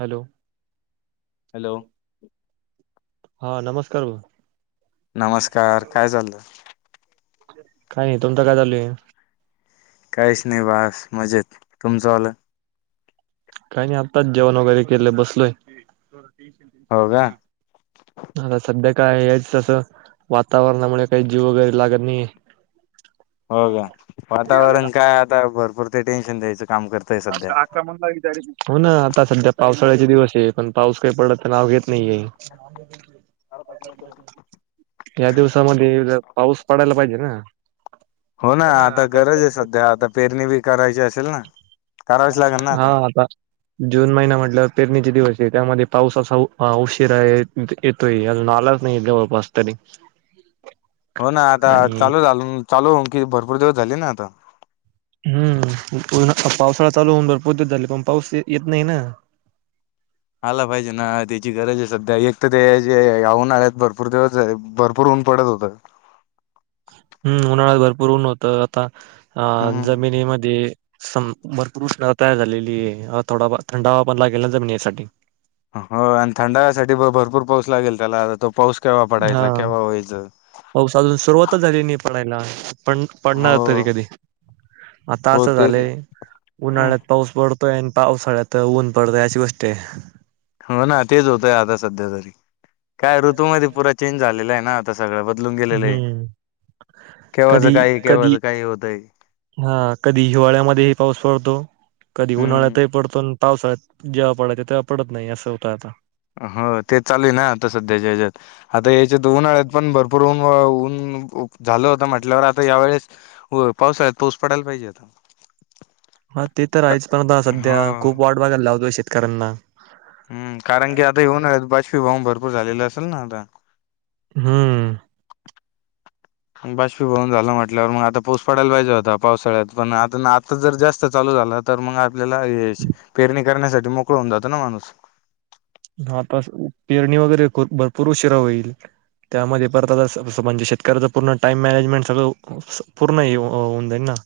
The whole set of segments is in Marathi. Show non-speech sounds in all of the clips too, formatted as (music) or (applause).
Hello hello. हा नमस्कार भा नमस्कार काय चाललं काय नाही तुमचं काय चालूय काहीच नाही बास मजेत तुमचं आलं काही नाही आताच जेवण वगैरे केलं बसलोय हो का आता सध्या काय हेच असं वातावरणामुळे काही जीव वगैरे लागत नाही हो का वातावरण काय आता भरपूर ते टेन्शन द्यायचं काम करतय सध्या आक्रमण लाग हो ना आता सध्या पावसाळ्याचे दिवस आहे पण पाऊस काही पडला तर नाव घेत नाहीये या दिवसामध्ये पाऊस पडायला पाहिजे ना हो ना आता गरज आहे सध्या आता पेरणी बी करायची असेल ना करावीच लागेल ना आता जून महिना म्हटलं पेरणीचे दिवस आहे त्यामध्ये पाऊस असा उशीर आहे त नालाच नाही जवळ बस तरी हो ना आता आणि चालू झाल चालू कि भरपूर दिवस झाले ना आता हम् पावसाळा चालू होऊन भर पोतच झाले पण पाऊस येत नाही ना आला पाहिजे ना त्याची गरज आहे सध्या एक तर ते जे आहून आळत भरपूर दिवस आहे भरपूर ऊन पडत होतं हम्म उन्हाळ्यात भरपूर उन्हवतं आता अ हम्म जमिनीमध्ये स भरपूर उष्णता तयार झालेली आहे थोडा थंडावा पण लागेल ना जमीन यासाठी हो आणि थंडासाठी भरपूर पाऊस लागेल त्याला आ तो पाऊस केव्हा पडायचा केव्हा व्हायचा होसजून सुरुवातच झाली नाही पडायला पण हो पडणार तरी कधी आता हो असं तेच ना झालंय हम्म, उन्हाळ्यात पाऊस पडतोय आणि पावसाळ्यात ऊन पडतय अची गोष्टी आहे हो ना तेच होतय आता सध्या तरी काय ऋतूमध्येध्ये पुरा चेंज झालेला आहे ना सगळं बदलून गेलेलं आहे हम्म. केव्हाच काही केव्हाच काही होतंय हा कधी हिवाळ्यामध्येही पाऊस पडतो कधी हम्म उन्हाळ्यातही पडतो पावस जेव्हा पडायचा तेव्हा पडत नाही असं होतं आता हो ते चालू आहे ना आता सध्या जच्यात आता याच्या दोन आळ्यात पण भरपूर ऊन ऊन झालं होत म्हटल्यावर आता यावेेळेस हो पावसाळ्यात पाऊस पडायला पाहिजे आता हा ते तर का आहेच पण सध्या हो खूप वाट बघायला लावतोय शेतकऱ्यांना हम् कारण की आता येऊन बाजपीऊन भरपूर झालेलं असेल ना आता हम्म बाष्पीभवून झाला म्हटल्यावर मग आता पाऊस पडायला पाहिजे होता पावसाळ्यात पण आता आता जर जास्त चाल झालात तर मग आपल्याला पेरणी करण्यासाठी मोकळ होऊन जातो ना माणूस ह आता पेरणी वगैरे भरपूर उशिरा होईल त्यामध्ये परत म्हणजे शेतकऱ्याच पूर्ण टाइम मॅनेजमेंट सगळं पूर्ण होऊन जाईल ना (inaudible)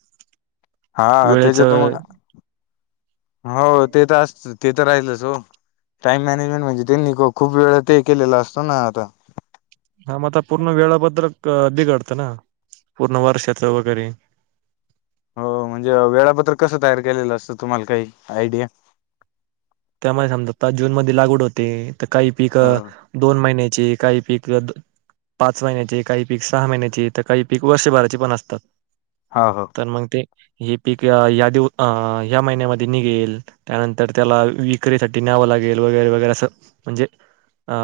हा वेळेच त्याच्या तुम हो ते तर असत ते तर राहिलच हो टाइम मॅनेजमेंट म्हणजे त्यांनी खूप वेळा ते केलेला असतो ना आता हा म आता पूर्ण वेळाबद्दल बिघडतं ना पूर्ण वर्षाच वगैरे हो म्हणजे वेळापत्र कसं तयार केलेलं असतं तुम्हाला काही आयडिया त्यामुळे समजा आता जूनमध्येध्ये लागवड होते तर काही पीक हा दोन महिन्याची काही पीक पाच महिन्याचे काही पीक सहा महिन्याचे तर काही पीक वर्षभराचे पण असतात हो हो तर मग ते हे पीक या दिवस ह्या महिन्यामध्ये निघेल त्यानंतर त्याला विकरीसाठी न्यावं लागेल वगैरे वगैरे असं म्हणजे अ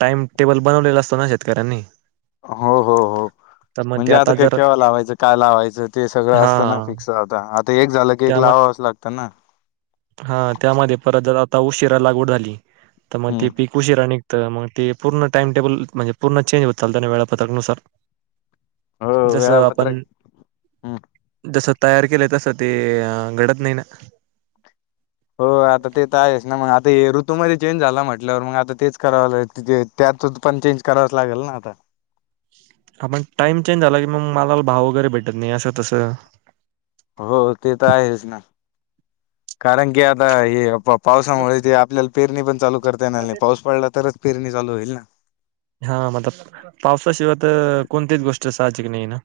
टाइम टेबल बनवलेला असतो ना शेतकऱ्यांनी हो हो हो. तर मग ते म्हणजे आता काय जर केव्हा लावायचं काय लावायचं ते सगळं हा असताना फिक्स आता एक झालं की, एक त्या लावावंच लागत. त्यांना. हा त्यामध्ये परत जर आता उशिरा लागवड झाली तर मग हम्म ते पीक उशिरा नि तर मग ते पूर्ण टाइम टेबल म्हणजे पूर्ण चेंज होत. चाल त्याना वेळापत्रकनुसार. हो जसं वेळापत्रक आपण. हम्म जसं तयार केलंय तसं ते घडत नाही ना. हो आता ते तर आहेस ना मग आता ऋ तु मध्ये चेंज झाला म्हटल्यावर मग आता तेच करावं ला त्यातच पण चेंज करावच लागेल ना आता. हा पण टाइम चेंज झाला की, मग मला भाव वगैरे भेटत नाही असं तसं. हो ते तर आहेच ना कारण की, आता हे आप पावसामुळे ते आपल्याला पेरणी पण चालू करता येणार नाही पाऊस पडला तरच पेरणी चालू होईल ना. हा म पावसाशिवाय तर कोणतीच गोष्ट साहजिक नाही ना.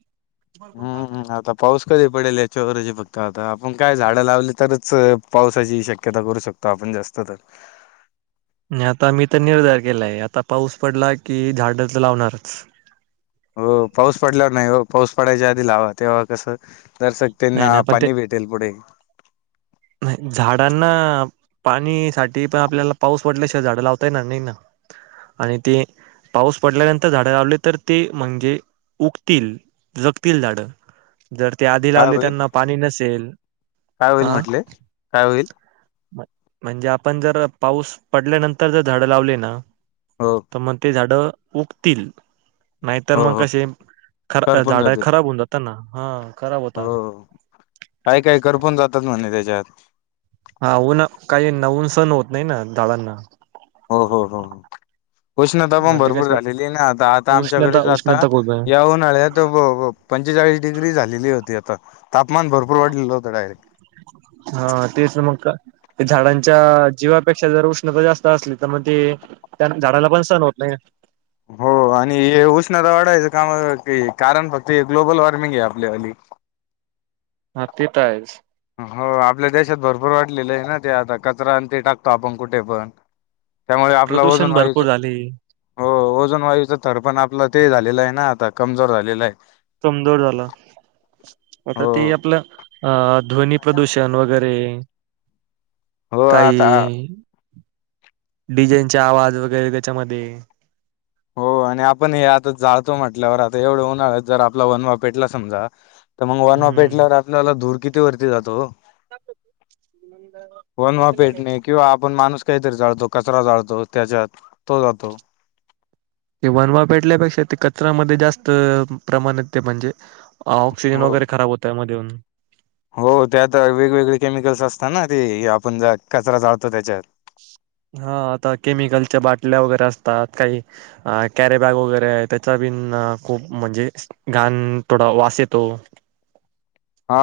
हम्म आता पाऊस कधी पडेल याच्यावर ज फक्त आता आपण काय झाडं लावली तरच पावसाची शक्यता करू शकतो. त आपण जास्त तर. नाही आता मी तर निर्धार केलाय आता पाऊस पडला की झाड तर लावणारच. हो पाऊस पडल्यावर नाही हो पाऊस पडायच्या आधी लावा तेव्हा कसं दर्सक नाही त्यांना नाही पण ते पाणी भेट तेलपडे. नाही झाडांना पाणी साठी पण आपल्याला पाऊस पड ल्याशिवाय झाडं लावता येणार नाही ना. आणि ते पाऊस पडल्यानंतर झाडं लावले तर ते म्हणजे उगतील. जगतील झाड जर ते आधी काय लावले होईल त्यांना पाणी नसेल काय होईल आ. म्हटले काय होयल. म्ह म्हणजे आपण जर पाऊस पडल्यानंतर जर झाडं लावली ना. हो. तर मग ते झाडं उगतील नाहीतर हो मग हो कसे ख करपून झाड जातील खराब होऊन जातील. ना हा खराब होतात. हो काय काय करपून जातात म्हंटलं त्याच्यात. हा ऊन काही नऊन सण होत नाही ना झाडांना. हो हो हो हो. उष्णता पण मग ते भरपूर कसं झालेली ना आता आता उष्णता आमच्याकडेच आता उष्णता खूप आहे येऊन. उळ्यात पंचेचाळीस डिग्री झालेली होती. आता तापमान भरपूर वाढलेलं होतं, डायरेक्ट हा तेच मग का. ते झाडांच्या जीवापेक्षा जर उष्णता जास्त असली तर मग ते. त्या झाडाला पण सण होत नाही. हो आणि हे उष्णता वाढायचं कामा कारण फक्त हे ग्लोबल वॉर्मिंग आहे. आपल्यासाठी. हा ते तर आहेच. हो आपल्या देशात भरपूर वाढलेले आहे. ना ते आता कचरा आणि ते टाकतो आपण कुठे पण. त्यामुळे आपलं प्रदूषण ओझोन वायूचा भरपूर झाले हो ओझोन वायूचा थरपण आपलं ते झालेलं आहे. ना आता कमजोर झालेला आहे. कमजोर झाला आता ते हो आपलं अ ध्वनी प्रदूषण वगैरे. हो आता काही. डिजेन आवाज वगैरे त्याच्यामध्ये हो आणि आपण हे आता जाळतो म्हटल्यावर आता एवढं उन्हाळत जर आपला वनवा पेटला समजा तर मग वन हम्म पेटल्यावर आपल्याला धूर किती वरती जातो हो. वनवा पेटणे किंवा आपण माणूस काहीतरी चाळतो कचरा चाळतो त्याच्यात तो जातो. वनवा पेटल्यापेक्षा ते कचरामध्ये जास्त प्रमाणात ते म्हणजे अ ऑक्सिजन हो वगैरे खराब होत आहे मधून. हो त्यात वेगवेगळे केमिकल्स असता ना ते आपण ज कचरा जाळतो त्याच्यात. हा आता केमिकलच्या बाटल्या वगैरे असतात काही अ कॅरे बॅग वगैरे आहे त्याचा बिन खूप म्हणजे गण थोडा वास येतो हा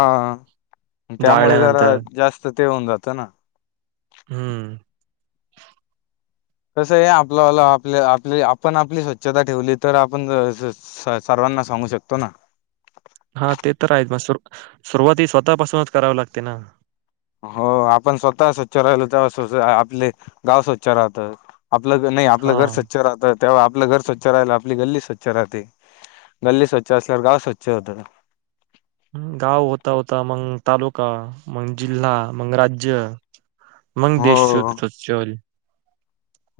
त्यामुळे जरा जाळल्यानंतर जास्त ते होऊन जातं ना हम्म तसं आहे आपलंला आपले आपले आपण आपली स्वच्छता ठेवली तर आपण स सर्वांना सांगू शकतो ना हा ते तर आहेत मग सुर सुरुवाती स्वतःपासूनच करावी लागते ना हो आपण स्वतः स्वच्छ राहिलो तेव्हा स्व आपले गाव स्वच्छ राहतात आपलं नाही आपलं हा घर स्वच्छ राहतात तेव्हा आपलं घर स्वच्छ राहिलं आपली गल्ली स्वच्छ राहते गल्ली स्वच्छ असल्यावर गाव स्वच्छ होतं गाव होता होता मंग तालुका मंग जिल्हा मंग राज्य मंग देश हो ससल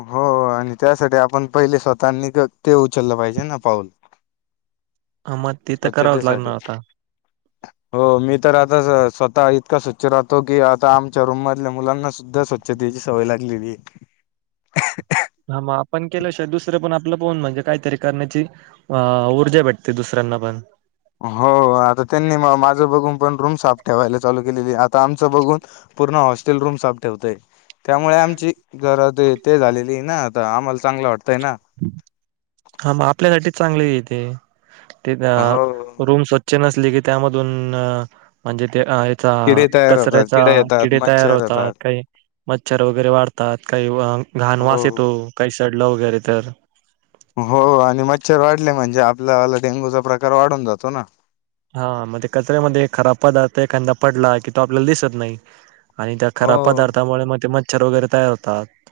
हो आणि त्यासाठी आपण पहिले स्वतःनी ते उचललं पाहिजे ना पाऊल ह मग तिथं करावंच स्वच्छतेसाठी लागणार आता हो मी तर आता स्वतः इतका स्वच्छ राहतो की आता आमच्या रूममधल्या मुलांना सुद्धा स्वच्छ ्छतेची सवय लागलेली हा मग आपण केलं श दुसरं पण आपलं पोन म्हणजे काहीतरी करण्याची अ ऊर्जा भेटते दुसऱ्यांना पण हो आता त्यांनी माझं बघून पण रूम साफ ठेवायला चालू केलेली आता आमचं बघून पूर्ण हॉस्टेल रूम साफ ठेवते त्यामुळे आमची जर ते ते झालेली ना आता आम्हाला चांगलं वाटतंय ना हा मग आपल्यासाठीच चांगले येते ते हो रूम नली की त्याधून म्हणजे चा किडे तयार होतात कचऱ्याचा येतात किडे तयार मच्छर होतात काही मच्छर वगैरे वाढतात काही घाण हो वास येतो काही सडलं वगैरे तर हो आणि मच्छर वाढले म्हणजे आपल्याला डेंगूचा प्रकार वाढून जातो ना हा म्हणजे कचऱ्यामध्ये खराब पदार्थ एखादा पडला की तो आपल्याला दिसत नाही आणि त्या हो खराब पदार्ामुळे मग ते म मच्छर वगैरे तयार होतात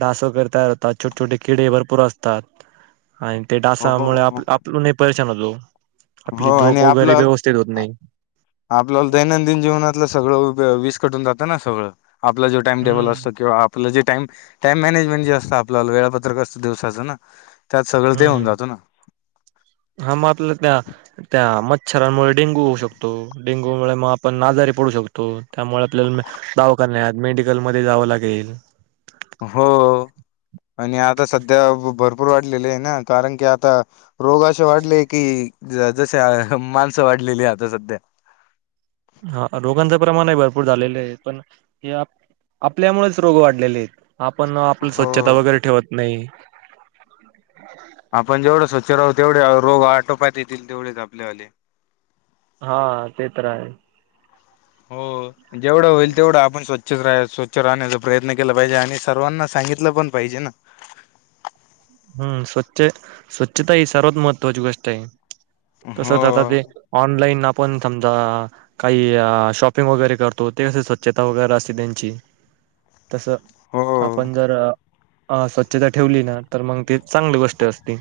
डास वगैरे तयार होतात छोटे छोटे किडे भरपूर असतात आणि ते डासामुळे आप हो आपल नाही परशान होतो आपली हो झधोप आणि आपलं उपस्थित होत नाही आपल्याला दैनंदिन जीवनातलं सगळं वीज कटून जातं ना सगळं आपला जो टाइम टेबल हम्म असतं किंवा आपलं जे टाम टाइम मॅनेजमेंट जे असत आपल्याला वेळापत्रक कसं दिवसाचं ना त्यात सगळं ते हम्म होऊन हम्म जातो ना हा मग आपल्या त्या त्या मच्छरांमुळे डेंगू होऊ शकतो डेंगूमुळे मग आपण आजारी पडू शकतो त्यामुळे आपल्याला म दावा करण्यात मेडिकलमध्येध्ये जावं लागेल हो आणि आता सध्या भरपूर वाढलेले आहे ना कारण की आता रोग असे वाढले की जसे माणसं वाढलेली आता सध्या हा रोगांचं प्रमाणही भरपूर झालेलं आहे पण हे आपल्यामुळेच रोग वाढलेले आहेत आपण आपली हो स्वच्छता वगैरे ठेवत नाही आपण जेवढं स्वच्छ राहू तेवढे रोग आटोपात येतील तेवढेच आपले आले हा ते तर आहे हो जेवढं होईल तेवढं आपण स्वच्छ स्वच्छ राह स्वच्छ राहण्याचा प्रयत्न केला पाहिजे आणि सर्वांना सांगितलं पण पाहिजे ना हम्म स्वच्छ स्वच्छता ही सर्वात महत्त्वाची गोष्ट आहे तसच आता हो ते ऑनलाईन आपण समजा काही शॉपिंग वगैरे करतो ते क स्वच्छता वगैरे असते त्यांची तस हो आपण जर स्वच्छता ठेवली ना तर मग ती चांगली गोष्ट असते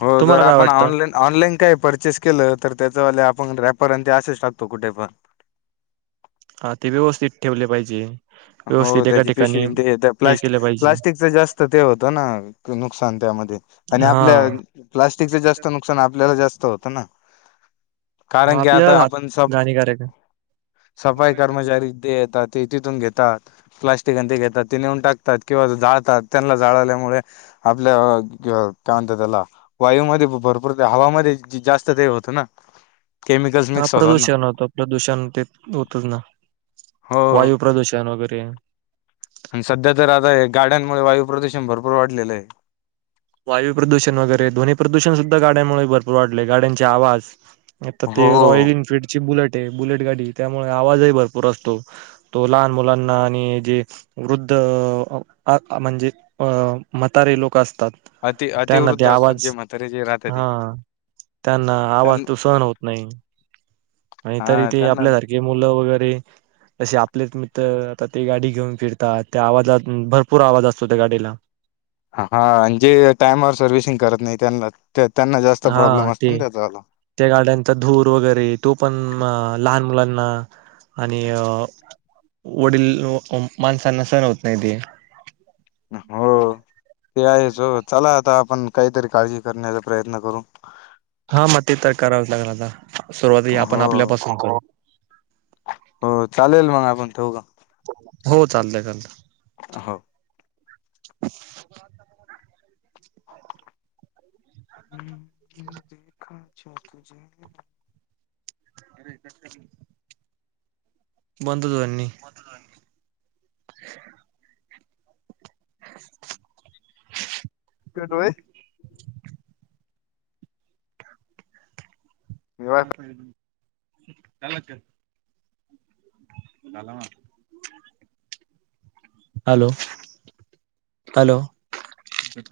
हो जर तुम्हाला काय आपण वाटतं? ऑनलाईन ऑनलाईन काय परचेस केलं तर त्याच्यावाले आपण रॅपर अ ते असेच टाकतो कुठे पण हा ते व्यवस्थित ठेवले पाहिजे हो व्यवस्थित एका त्याची ठिकाणी पिशवी हे प्लास्टिक केलं पाहिजे. प्लास्टिकच जास्त ते होतं ना नुकसान त्यामध्ये आणि हा आपल्या प्लास्टिकचं जास्त नुकसान आपल्याला जास्त होतं ना कारण की आता आपल्याला आपण स हात हानिकारक आहे. सफाई कर्मचारी ते येतात ते तिथून घेतात प्लास्टिक ते घेतात ते नेऊन टाकतात किंवा जाळतात त्यांना जाळवल्यामुळे आपल्या काय म्हणत त्याला वायूमध्ये भरपूर हवामध्ये जास्त ते होतं ना केमिकल्स हा मिक्स होतात ना प्रदूषण होतं प्रदूषण ते होतच ना हो वायू प्रदूषण वगैरे आणि सध्या तर आता हे गाड्यांमुळे वायू प्रदूषण भरपूर वाढलेलं आहे वायू प्रदूषण वगैरे ध्वनी प्रदूषण सुद्धा गाड्यांमुळे भरपूर वाढले गाड्यांचे आवाज आता ते रॉयल हो एन्फीलल्ड ची बुलेट आहे बुलेट गाडी त्यामुळे आवाजही भरपूर असतो तो लहान मुलांना आणि जे वृद्ध म्हणजे अ मतारे लोक असतात अति त्यांना ते अतिवृद्ध असतात जे आवाज म्हातारे जे राहतात ते हा त्यांना आवाज त्यांना तो सहन होत नाही आणि तरी हा ते त्यांना आपल्यासारखे मुलं वगैरे तसे आपलेच मित्र आता ते गाडी घेऊन फिरतात त्या आवाजात भरपूर आवाज असतो त्या गाडीला हा आणि जे टाइमवर सर्वि्हिसिंग करत नाही त्यांना त्यांना जास्त हा प्रॉब्लेम असतो ते ना त्याच्याला त्या गाड्यांचा धूर वगैरे तो पण लहान मुलांना आणि अ वडील माणसांना सहण होत नाही ते हो होम ते आहेच चला आता आपण काहीतरी काळजी करण्याचा प्रयत्न करू हा मग ते तर करावंच लागलता सुरुवात आपण हो आपल्या पसून करू हो चालेल मग आपण ठेवू का? हो चालतय चालत ह हम्म देखाछ तुझे अरे क बंदधनी (unintelligible) कटोय ब चल हॅलो हॅलो